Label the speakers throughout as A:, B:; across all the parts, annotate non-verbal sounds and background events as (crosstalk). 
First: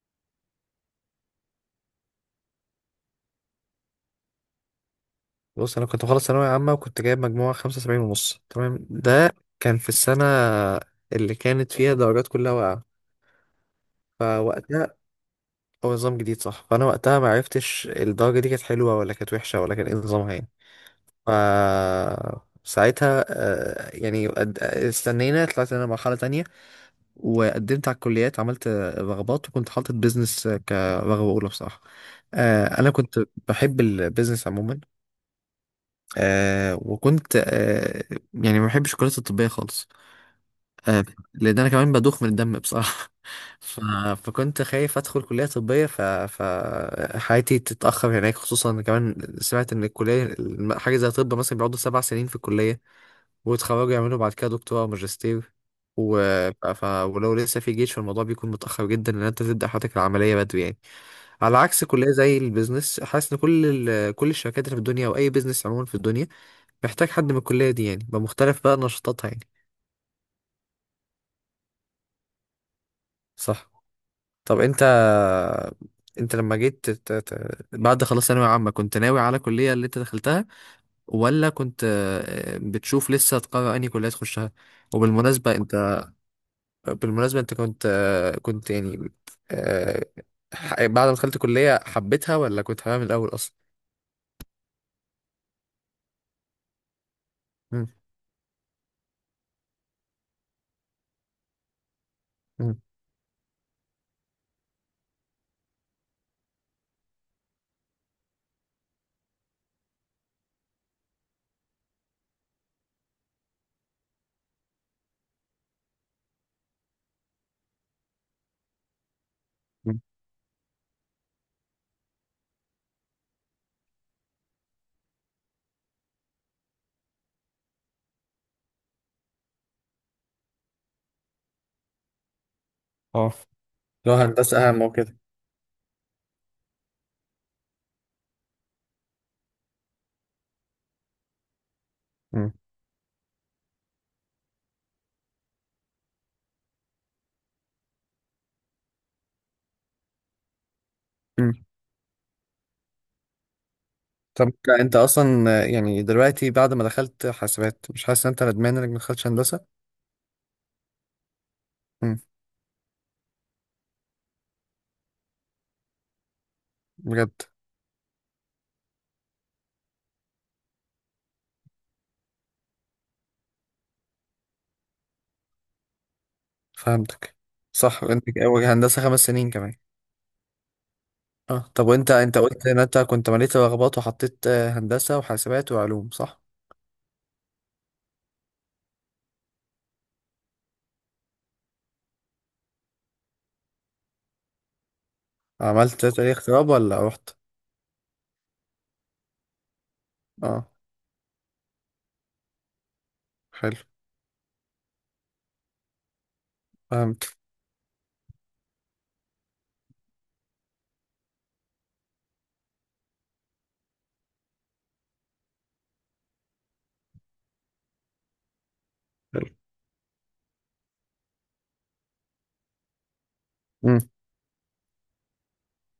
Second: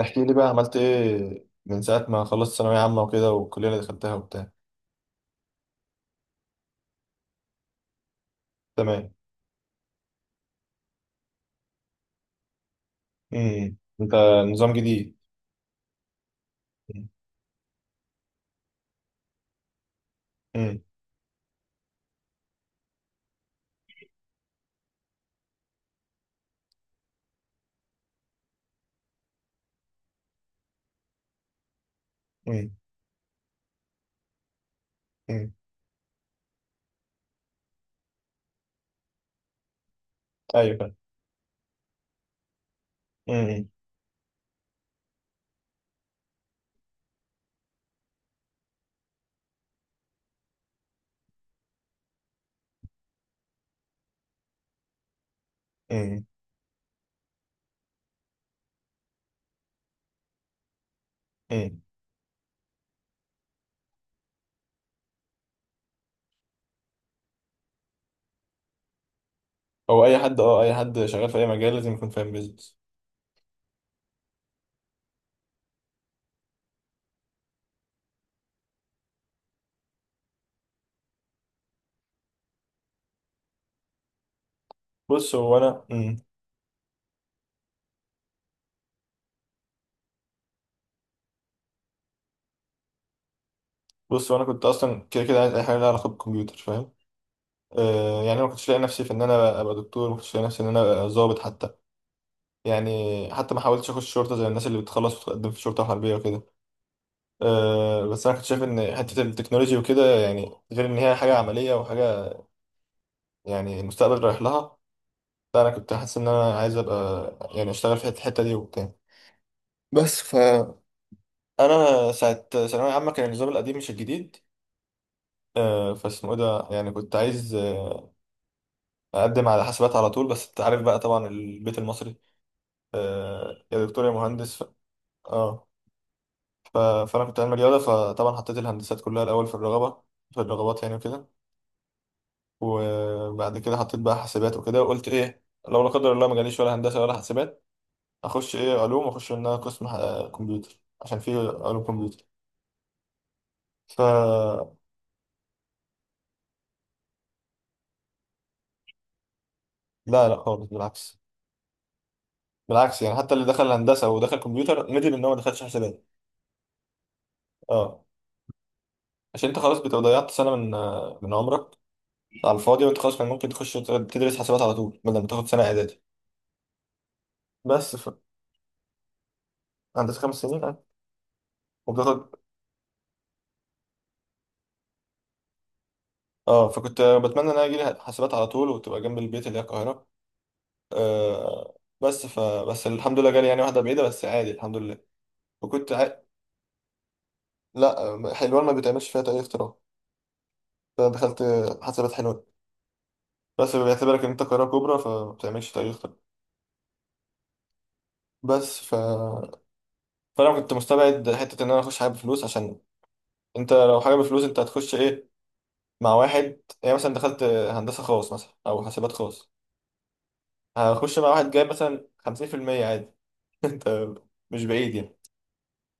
A: احكي لي بقى عملت ايه من ساعة ما خلصت ثانوية عامة وكده والكلية اللي دخلتها وبتاع.
B: بص، انا كنت مخلص ثانويه عامه وكنت جايب مجموعه 75 ونص. تمام،
A: تمام.
B: ده كان في السنه اللي كانت فيها الدرجات كلها واقعه.
A: انت نظام
B: فوقتها
A: جديد.
B: هو نظام جديد صح. فانا وقتها ما عرفتش الدرجه دي كانت حلوه ولا كانت وحشه ولا كان ايه نظامها يعني.
A: امم
B: ف ساعتها يعني استنينا. طلعت انا مرحله تانية وقدمت على الكليات، عملت رغبات، وكنت حاطط بيزنس كرغبه اولى بصراحه.
A: امم
B: انا كنت بحب البيزنس عموما.
A: امم
B: وكنت يعني ما بحبش الكريات الطبية خالص.
A: ايوه فاهم.
B: آه لأن أنا كمان بدوخ من الدم بصراحة. (laughs)
A: امم
B: ف... فكنت خايف أدخل كلية طبية، فحياتي تتأخر هناك، خصوصا إن كمان سمعت إن حاجة زي طب مثلا بيقعدوا 7 سنين في الكلية، ويتخرجوا يعملوا بعد كده دكتوراه أو ماجستير. و...
A: امم
B: ولو لسه في جيش، فالموضوع بيكون متأخر جدا إن أنت تبدأ حياتك العملية بدري يعني، على
A: امم
B: عكس كلية زي البيزنس. حاسس ان كل الشركات اللي في الدنيا او اي بيزنس عموما في الدنيا محتاج حد من الكلية دي، يعني بمختلف بقى نشاطاتها يعني.
A: هو اي حد اه اي حد شغال في اي مجال لازم يكون فاهم بيزنس.
B: صح. طب انت لما جيت بعد خلاص ثانوية عامة، كنت ناوي على الكلية اللي انت دخلتها، ولا كنت بتشوف لسه تقرر انهي كلية تخشها؟
A: بص
B: وبالمناسبة
A: هو انا
B: انت
A: امم
B: بالمناسبة انت كنت آه، بعد ما دخلت كلية حبيتها ولا كنت حاببها من الأول أصلا؟
A: بص هو انا كنت اصلا كده كده عايز اي حاجة لها علاقة بالكمبيوتر، فاهم؟
B: مم.
A: يعني أنا ما كنتش لاقي نفسي في ان انا ابقى دكتور، ما كنتش لاقي نفسي ان انا ابقى ضابط حتى،
B: مم.
A: يعني حتى ما حاولتش اخش شرطة زي الناس اللي بتخلص وتقدم في شرطة حربية وكده. بس انا كنت شايف ان حته التكنولوجي وكده، يعني غير ان هي حاجه عمليه وحاجه، يعني المستقبل رايح لها. لا انا كنت حاسس ان انا عايز ابقى، يعني اشتغل في الحته دي وبتاع.
B: مم.
A: بس فانا ساعه ثانويه عامه كان النظام القديم مش الجديد. فاسمه ايه ده، يعني كنت عايز اقدم على حاسبات على طول، بس انت عارف بقى طبعا البيت المصري،
B: اه،
A: يا دكتور يا
B: لو
A: مهندس.
B: هندسة أهم وكده.
A: اه فانا كنت علمي رياضه، فطبعا حطيت الهندسات كلها الاول في الرغبه في الرغبات يعني وكده.
B: مم.
A: وبعد كده حطيت بقى حاسبات وكده، وقلت ايه لو لا قدر الله ما جاليش ولا هندسه ولا حاسبات اخش ايه علوم، واخش ان انا قسم كمبيوتر، عشان في
B: مم.
A: علوم كمبيوتر. ف
B: طب أنت أصلا يعني دلوقتي بعد ما دخلت حاسبات مش حاسس إن أنت ندمان إنك ما دخلتش هندسة؟
A: لا، خالص، بالعكس.
B: مم.
A: بالعكس يعني حتى اللي دخل هندسه ودخل كمبيوتر ندم ان هو ما دخلش حاسبات.
B: بجد؟
A: اه عشان انت خلاص بتبقى ضيعت سنه من عمرك على الفاضي، وانت خلاص كان ممكن تخش تدرس حاسبات على طول بدل ما تاخد سنه اعدادي.
B: فهمتك.
A: بس
B: صح.
A: ف...
B: وأنت هندسة 5 سنين كمان.
A: هندسه خمس سنين اه.
B: أه، طب وأنت
A: وبتاخد
B: أنت قلت إن أنت كنت مليت رغبات وحطيت هندسة وحاسبات وعلوم صح؟
A: اه، فكنت بتمنى ان انا اجي حاسبات على طول وتبقى جنب البيت اللي هي القاهره. بس بس الحمد لله جالي يعني واحدة بعيدة، بس عادي الحمد لله. وكنت
B: عملت
A: ع...
B: تاريخ اختراب ولا رحت؟
A: لا حلوان ما بتعملش فيها تأي اختراع.
B: أه.
A: فدخلت حسابات حلوان. بس
B: حلو.
A: بيعتبرك ان انت قاهرة كبرى فما بتعملش تأي اختراع.
B: فهمت.
A: بس ف فانا كنت مستبعد حتة ان انا اخش حاجة بفلوس، عشان انت لو حاجة بفلوس انت هتخش ايه، مع واحد يعني مثلا دخلت هندسة خاص مثلا او حاسبات
B: حلو.
A: خاص، هخش مع واحد جايب مثلا 50% عادي. (laughs)
B: مم.
A: انت مش بعيد يعني.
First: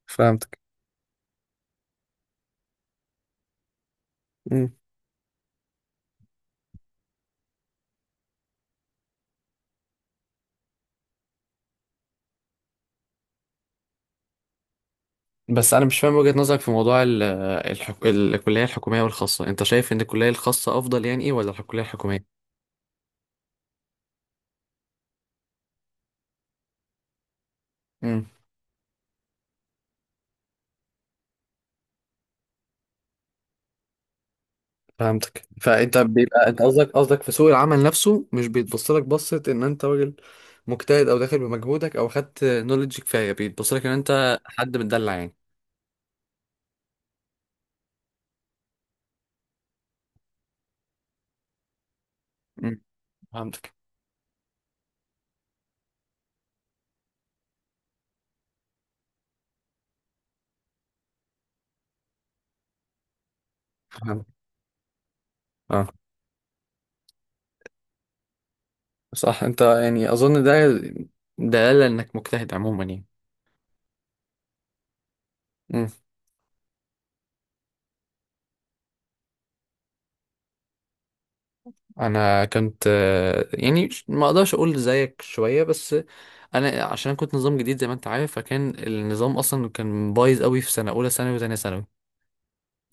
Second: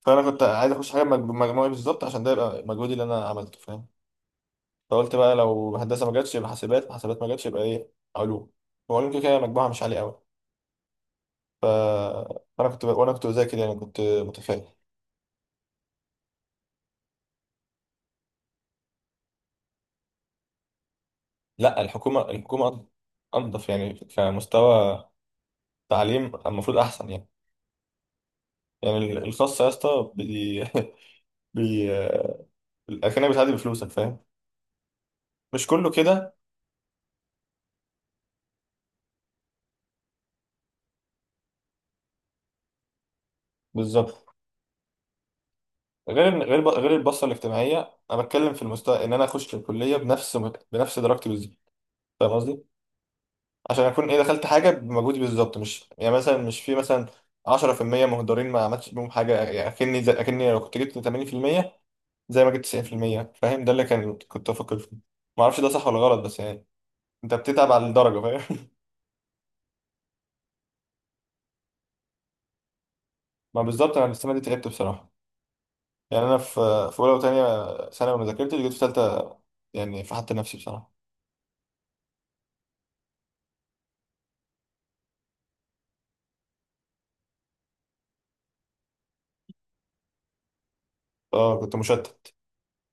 A: فانا كنت
B: فهمتك.
A: عايز اخش حاجة بمجموعي بالظبط، عشان ده يبقى مجهودي اللي انا عملته، فاهم؟ فقلت بقى لو هندسه ما جاتش يبقى حاسبات، ما جاتش يبقى ايه علوم. وعلوم كده كده مجموعها مش عالي قوي. ف... فانا كنت ب... وانا كنت بذاكر يعني، كنت متفائل.
B: بس انا مش فاهم وجهة نظرك في موضوع الكلية الحكومية والخاصة. انت شايف ان الكلية الخاصة افضل يعني ايه، ولا
A: لا
B: الكلية الحكومية؟
A: الحكومه انضف، يعني كمستوى تعليم المفروض احسن يعني.
B: امم.
A: يعني الخاص يا اسطى (laughs) بي... الاكاديميه بتعدي بفلوسك، فاهم؟
B: فهمتك.
A: مش كله
B: فانت
A: كده.
B: بيبقى انت قصدك في سوق العمل نفسه مش بيتبص لك بصة ان انت راجل مجتهد او داخل بمجهودك او خدت نولج كفاية، بيتبص لك ان
A: بالظبط.
B: انت حد متدلع يعني.
A: غير غير البصه الاجتماعيه، انا بتكلم في المستوى ان انا اخش الكليه بنفس درجتي بالظبط، فاهم قصدي؟
B: امم. فهمتك.
A: عشان اكون ايه، دخلت حاجه بمجهودي بالظبط، مش يعني مثلا مش في مثلا 10% مهدرين ما عملتش بيهم حاجه يعني، اكني زي اكني لو كنت جبت 80% زي ما جبت 90%، فاهم؟ ده اللي كان
B: فهمت.
A: كنت بفكر فيه. ما اعرفش ده صح
B: اه،
A: ولا غلط، بس يعني انت بتتعب على الدرجه، فاهم؟
B: صح. انت يعني اظن ده دلالة انك مجتهد عموما يعني.
A: (laughs) ما بالظبط، انا السنه دي تعبت بصراحه. يعني انا في اولى وثانيه ثانوي ما ذاكرتش، جيت في ثالثه يعني فحت نفسي بصراحه.
B: انا كنت يعني ما اقدرش اقول زيك شويه بس. عشان أنا كنت نظام جديد زي ما انت عارف، فكان النظام اصلا كان بايظ قوي في سنه اولى ثانوي وثانيه
A: اه كنت
B: ثانوي
A: مشتت.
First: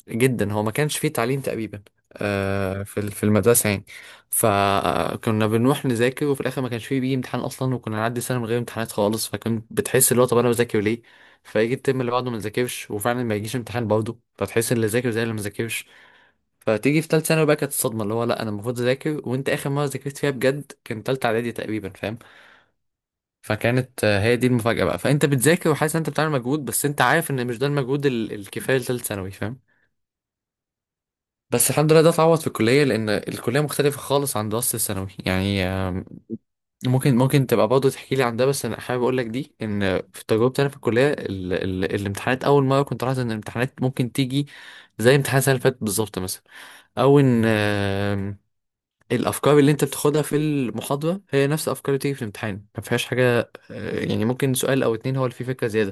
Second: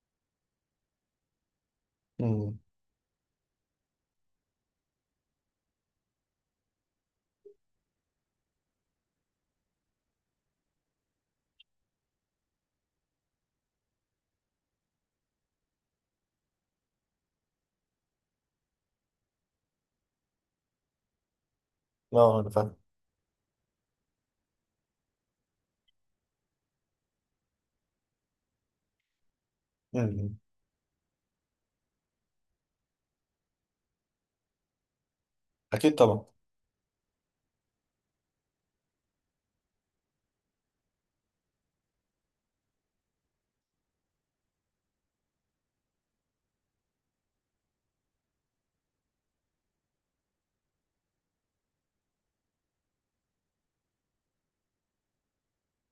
B: جدا. هو ما كانش فيه تعليم تقريبا
A: امم
B: في المدرسه يعني. فكنا بنروح نذاكر وفي الاخر ما كانش فيه بيجي امتحان اصلا، وكنا نعدي سنه من غير امتحانات خالص. فكنت بتحس اللي هو طب انا بذاكر ليه؟ فيجي الترم اللي بعده ما نذاكرش وفعلا ما يجيش امتحان برضه، فتحس اللي ذاكر زي اللي ما ذاكرش. فتيجي في تالتة ثانوي بقى، كانت الصدمة اللي هو لا، أنا المفروض أذاكر، وأنت آخر مرة ذاكرت فيها بجد كان تالتة إعدادي تقريبا، فاهم.
A: اه انا فاهم.
B: فكانت هي دي المفاجأة بقى. فأنت بتذاكر وحاسس إن أنت بتعمل مجهود، بس أنت عارف إن مش ده المجهود الكفاية لتالتة ثانوي، فاهم.
A: امم
B: بس الحمد لله ده اتعوض في الكلية، لأن الكلية مختلفة خالص عن دراسة الثانوي يعني.
A: اكيد طبعا.
B: ممكن تبقى برضه تحكي لي عن ده، بس أنا حابب أقول لك دي إن في تجربتي أنا في الكلية، ال ال الامتحانات أول مرة كنت لاحظت إن الامتحانات ممكن تيجي زي امتحان السنة اللي فاتت بالظبط مثلا، او ان الافكار اللي انت بتاخدها في المحاضره هي نفس الافكار اللي بتيجي في الامتحان، ما فيهاش حاجه يعني، ممكن سؤال او اتنين هو اللي فيه فكره زياده.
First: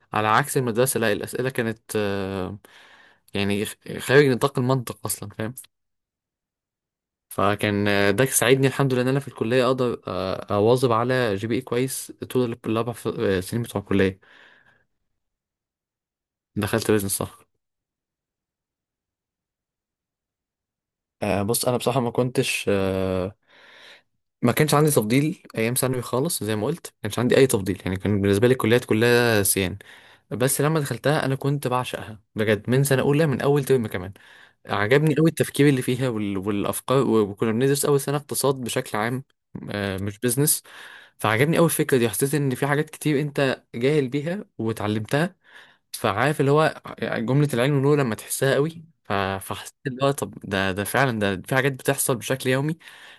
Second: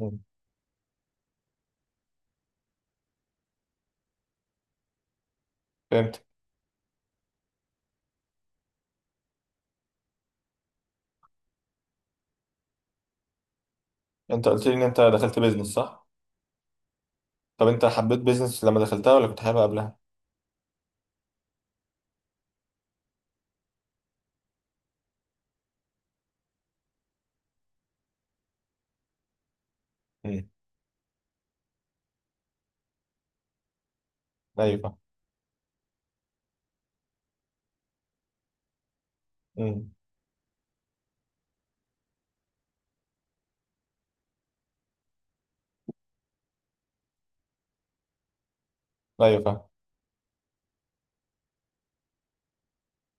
A: امم
B: على عكس المدرسه، لا، الاسئله كانت يعني خارج نطاق المنطق اصلا، فاهم.
A: فهمت.
B: فكان ده ساعدني الحمد لله ان انا في الكليه اقدر اواظب على GPA كويس طول الاربع سنين بتوع الكليه.
A: انت قلت لي ان انت دخلت بيزنس صح؟
B: دخلت بيزنس صح.
A: طب انت حبيت بيزنس لما دخلتها ولا كنت حاببها قبلها؟
B: بص انا بصراحه، ما كنتش آه، ما كانش عندي تفضيل ايام ثانوي خالص. زي ما قلت ما كانش عندي اي تفضيل، يعني كان بالنسبه لي الكليات كلها سيان.
A: امم
B: بس لما دخلتها انا كنت بعشقها بجد من سنه اولى، من اول ترم كمان.
A: ايوه فاهم.
B: عجبني قوي التفكير اللي فيها والافكار وكنا بندرس اول سنه اقتصاد بشكل عام،
A: امم
B: مش بيزنس. فعجبني قوي الفكره دي، حسيت ان في حاجات كتير انت جاهل بيها وتعلمتها. فعارف اللي هو جملة العلم والنور لما تحسها قوي.
A: ايوه فاهم.
B: فحسيت اللي هو طب ده فعلا، ده في حاجات بتحصل بشكل يومي.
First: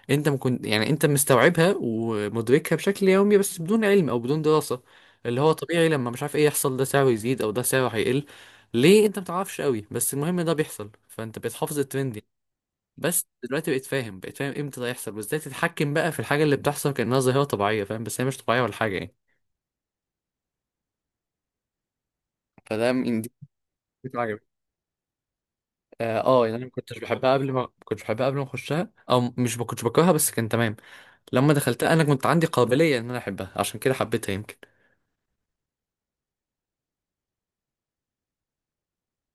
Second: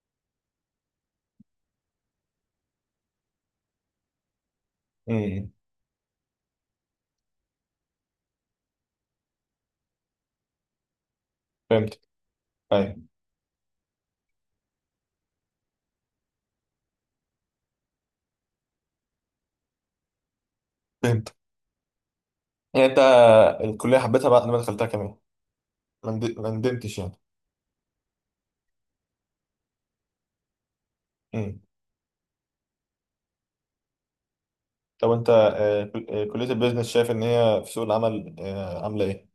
B: انت ما كنت يعني انت مستوعبها ومدركها بشكل يومي، بس بدون علم او بدون دراسة. اللي
A: امم
B: هو طبيعي لما مش عارف ايه يحصل، ده سعره يزيد او ده سعره هيقل. ليه؟ انت ما تعرفش قوي، بس المهم ده بيحصل، فانت بتحافظ
A: فهمت.
B: الترند يعني.
A: ايوه
B: بس دلوقتي بقيت فاهم امتى ده يحصل وازاي تتحكم بقى في الحاجة اللي بتحصل، كأنها ظاهرة طبيعية فاهم، بس هي مش طبيعية ولا حاجة يعني.
A: فهمت. يعني
B: فده
A: انت
B: من دي.
A: الكليه حبيتها بعد ما دخلتها كمان،
B: اه،
A: ما
B: يعني انا
A: ندمتش يعني.
B: ما كنتش بحبها قبل ما اخشها، او مش ما كنتش بكرهها بس كان تمام. لما
A: امم
B: دخلتها انا كنت عندي قابليه ان انا احبها، عشان كده حبيتها يمكن.
A: طب انت كليه البيزنس شايف ان هي في سوق العمل عامله ايه؟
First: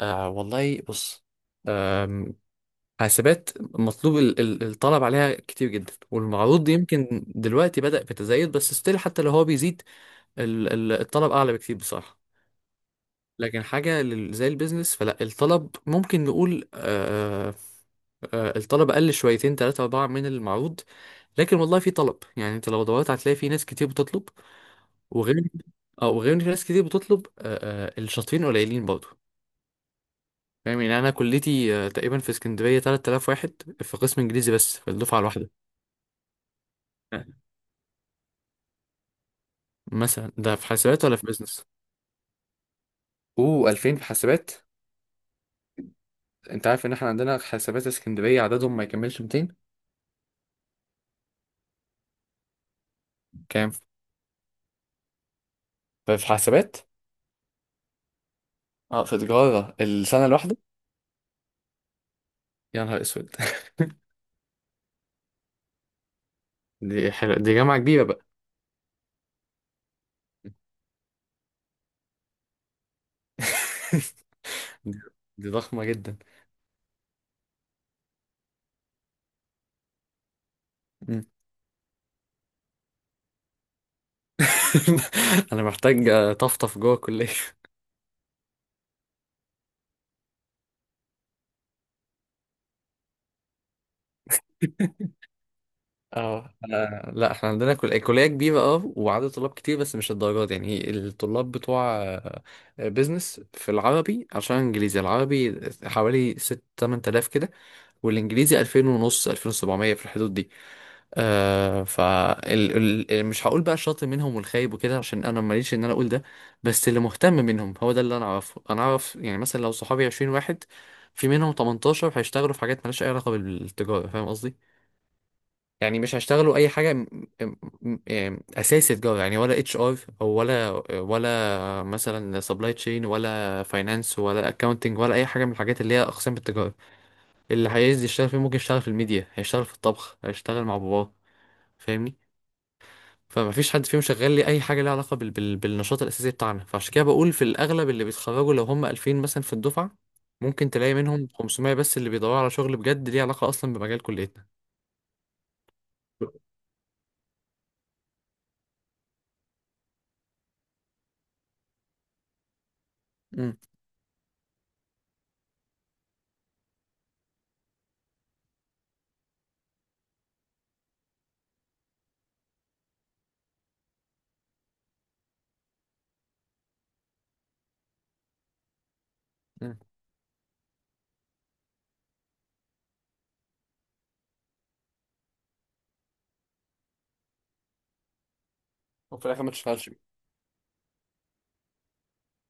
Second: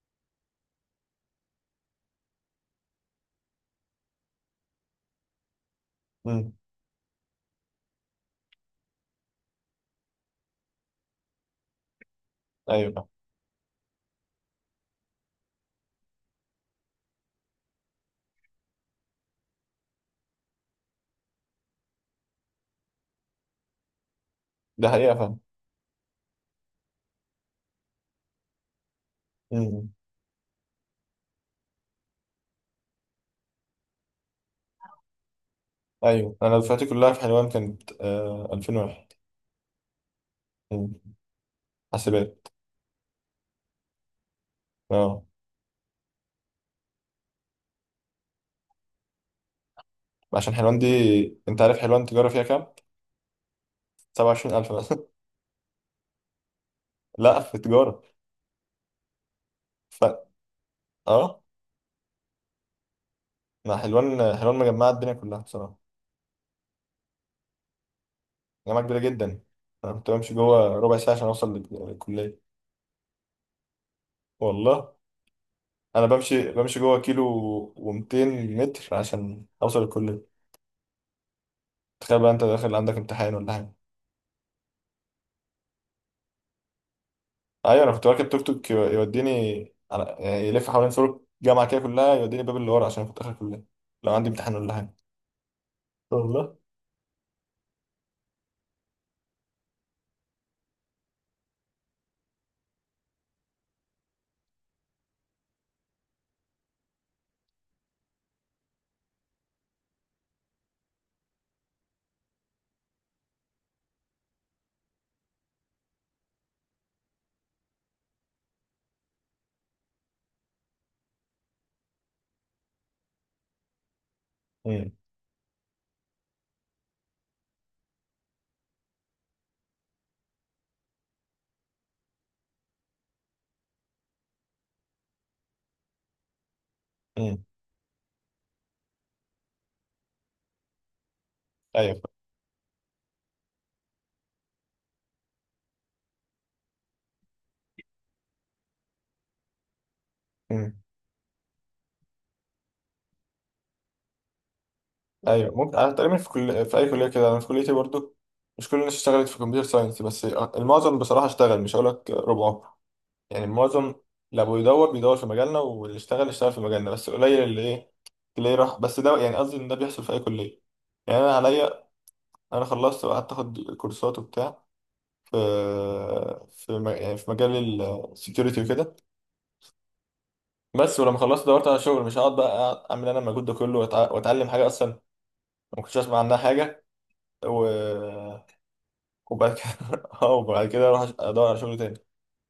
B: والله بص. آم، حاسبات مطلوب، الطلب عليها كتير جدا
A: امم
B: والمعروض يمكن دلوقتي بدأ بتزايد، بس ستيل حتى لو هو بيزيد الطلب اعلى بكتير بصراحه.
A: ايوه فاهم.
B: لكن حاجه زي البيزنس فلا، الطلب ممكن نقول الطلب قل شويتين تلاتة أربعة من المعروض، لكن والله في طلب. يعني انت لو دورت هتلاقي في ناس كتير بتطلب،
A: ده حقيقه فاهم.
B: وغير اه وغير ان في ناس كتير بتطلب الشاطرين قليلين برضه،
A: امم
B: فاهم. يعني انا كليتي تقريبا في اسكندرية 3000 واحد في قسم انجليزي بس في الدفعة الواحدة.
A: ايوه، انا دفعتي كلها في حلوان كانت 2001.
B: مثلا ده في
A: امم
B: حاسبات ولا في بيزنس؟
A: حاسبات
B: اوه، 2000 في حاسبات.
A: اه.
B: انت عارف ان احنا عندنا حاسبات اسكندرية عددهم ما يكملش 200.
A: عشان حلوان دي، انت عارف حلوان تجاره فيها كام؟
B: كام
A: 27000 مثلا.
B: في حاسبات؟
A: (laughs) لا في تجاره.
B: اه، في تجارة
A: ف...
B: السنة الواحدة.
A: اه
B: يا نهار اسود. (laughs)
A: ما حلوان، حلوان مجمعة الدنيا كلها بصراحة.
B: دي حلوة، دي جامعة كبيرة بقى.
A: جامعة كبيرة جدا. أنا كنت بمشي جوه ربع ساعة عشان أوصل للكلية.
B: (laughs)
A: والله
B: دي دي ضخمة
A: أنا
B: جدا.
A: بمشي جوه كيلو و200 متر عشان أوصل الكلية.
B: مم.
A: تخيل بقى أنت داخل عندك امتحان ولا حاجة.
B: (laughs) انا محتاج طفطف جوه الكلية.
A: أيوة أنا كنت راكب توك توك يوديني على، يعني يلف حوالين سور الجامعة كده كلها، يوديني باب اللي ورا، عشان كنت آخر الكلية لو عندي امتحان ولا حاجة.
B: (laughs) اه،
A: والله.
B: لا، احنا عندنا كلية كبيرة اه، وعدد طلاب كتير، بس مش الدرجات دي. يعني الطلاب بتوع بيزنس في العربي، عشان انجليزي العربي حوالي 6 8000 كده، والانجليزي 2000 ونص 2700 في الحدود دي. آه ف ال... ال... ال- مش هقول بقى الشاطر منهم والخايب وكده عشان انا ماليش ان انا اقول ده، بس اللي مهتم منهم هو ده اللي انا اعرفه انا اعرف يعني. مثلا لو صحابي 20 واحد، في منهم 18 هيشتغلوا في حاجات مالهاش اي علاقه بالتجاره، فاهم قصدي.
A: امم
B: يعني مش هيشتغلوا اي حاجه م... اساسي تجاره، يعني ولا HR ولا مثلا سبلاي تشين، ولا فاينانس، ولا اكاونتنج، ولا اي حاجه من الحاجات اللي هي اقسام التجاره.
A: امم
B: اللي هيعايز يشتغل فيه ممكن يشتغل في الميديا، هيشتغل في الطبخ، هيشتغل مع باباه،
A: أيوة.
B: فاهمني. فمفيش حد فيهم شغال لي اي حاجه ليها علاقه بالنشاط الاساسي بتاعنا. فعشان كده بقول في الاغلب اللي بيتخرجوا لو هم 2000 مثلا في الدفعه، ممكن تلاقي منهم 500 بس اللي بيدوروا على شغل بجد ليه علاقه اصلا بمجال كليتنا.
A: ايوه ممكن. انا تقريبا في كل، في اي كليه كده، انا في كليتي برضو مش كل الناس اشتغلت في كمبيوتر ساينس، بس المعظم بصراحه اشتغل، مش هقول لك ربعه، يعني
B: مم.
A: المعظم. لو بيدور بيدور في مجالنا، واللي اشتغل اشتغل في مجالنا، بس قليل اللي ايه اللي راح. بس ده يعني قصدي ان ده بيحصل في اي كليه. يعني انا عليا، انا خلصت وقعدت اخد كورسات وبتاع في يعني في مجال السكيورتي وكده.
B: مم.
A: بس ولما خلصت دورت على شغل، مش هقعد بقى أقعد اعمل انا المجهود ده كله واتعلم حاجه اصلا ما كنتش اسمع عنها حاجه، و
B: وفي الاخر ما
A: وبعد
B: تشتغلش بيه.
A: كده (laughs) اه وبعد كده اروح ادور على شغل تاني.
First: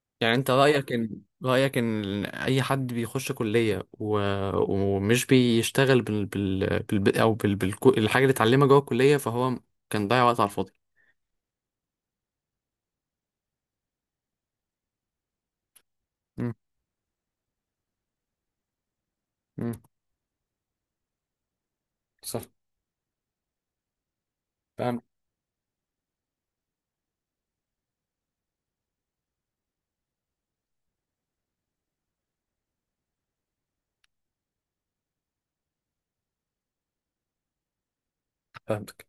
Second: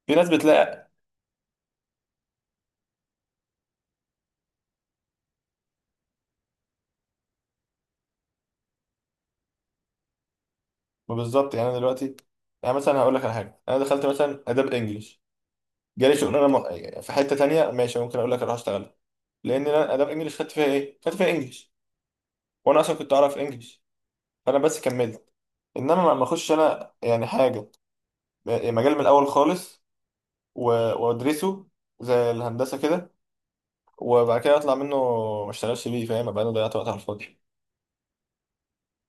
A: في ناس
B: يعني انت
A: بتلاقي.
B: رأيك ان اي حد بيخش كلية ومش بيشتغل بال... بال... بال... او بال... بال... الحاجة اللي اتعلمها جوه الكلية، فهو كان ضيع وقت على الفاضي.
A: ما بالظبط، يعني انا دلوقتي يعني مثلا هقول لك على حاجه، انا دخلت مثلا اداب انجلش، جالي شغلانه
B: مم.
A: يعني في حته تانية ماشي، ممكن اقول لك اروح اشتغل، لان
B: مم.
A: انا اداب انجلش خدت فيها ايه، خدت فيها انجلش،
B: صح.
A: وانا اصلا كنت اعرف انجلش، فانا بس
B: فهمت.
A: كملت. انما ما اخش انا يعني حاجه، يعني مجال من الاول خالص، و- وادرسه زي الهندسه كده، وبعد كده اطلع منه ما اشتغلش بيه، فاهم؟ ابقى انا ضيعت وقت على الفاضي.
B: فهمتك.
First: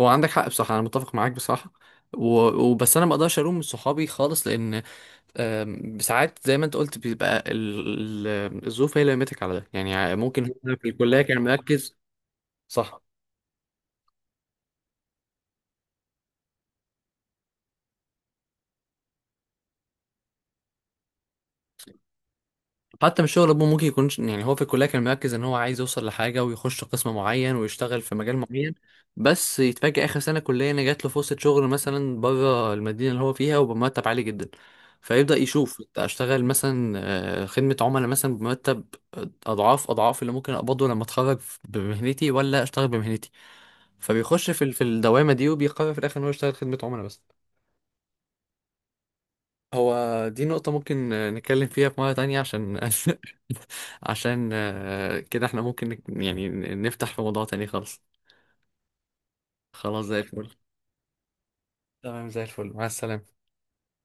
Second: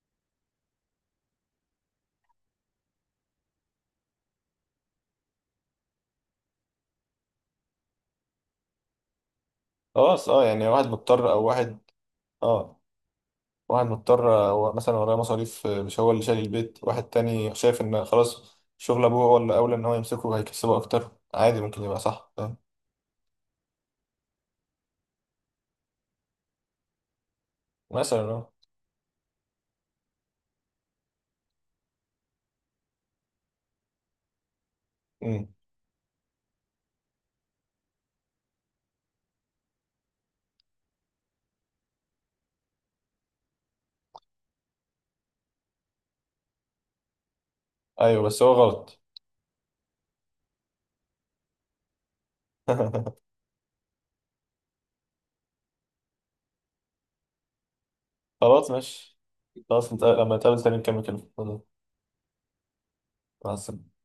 B: هو عندك حق بصراحة، أنا متفق معاك بصراحة. و... وبس أنا ما أقدرش ألوم صحابي خالص، لأن ساعات زي ما أنت قلت بيبقى الظروف هي اللي لمتك على ده يعني.
A: خلاص
B: ممكن
A: اه، يعني
B: هو
A: واحد
B: في الكلية
A: مضطر
B: كان
A: او واحد،
B: مركز.
A: اه
B: صح.
A: واحد مضطر، هو مثلا وراه مصاريف، مش هو اللي شايل البيت، واحد تاني شايف ان خلاص شغل ابوه هو اللي اولى ان هو يمسكه، هيكسبه اكتر، عادي ممكن يبقى صح فاهم.
B: حتى من الشغل ابوه، ممكن يكون يعني هو في الكليه كان مركز ان هو عايز يوصل لحاجه ويخش قسم معين ويشتغل في
A: مثلا
B: مجال
A: اه.
B: معين، بس يتفاجئ اخر سنه كليه ان جات له فرصه شغل مثلا بره المدينه اللي هو فيها وبمرتب عالي جدا. فيبدا
A: امم
B: يشوف اشتغل مثلا خدمه عملاء مثلا بمرتب اضعاف اضعاف اللي ممكن اقبضه لما اتخرج بمهنتي، ولا اشتغل بمهنتي. فبيخش في الدوامه دي وبيقرر في الاخر ان هو يشتغل خدمه عملاء بس.
A: ايوه بس هو غلط.
B: هو دي نقطة ممكن نتكلم فيها في مرة تانية، عشان.
A: (laughs)
B: (laughs) عشان كده احنا ممكن يعني نفتح في موضوع تاني خالص.
A: خلاص ماشي،
B: خلاص زي
A: لما
B: الفل.
A: نتقابل تاني نكمل كلام.
B: تمام زي الفل. مع السلامة.
A: مع السلامة.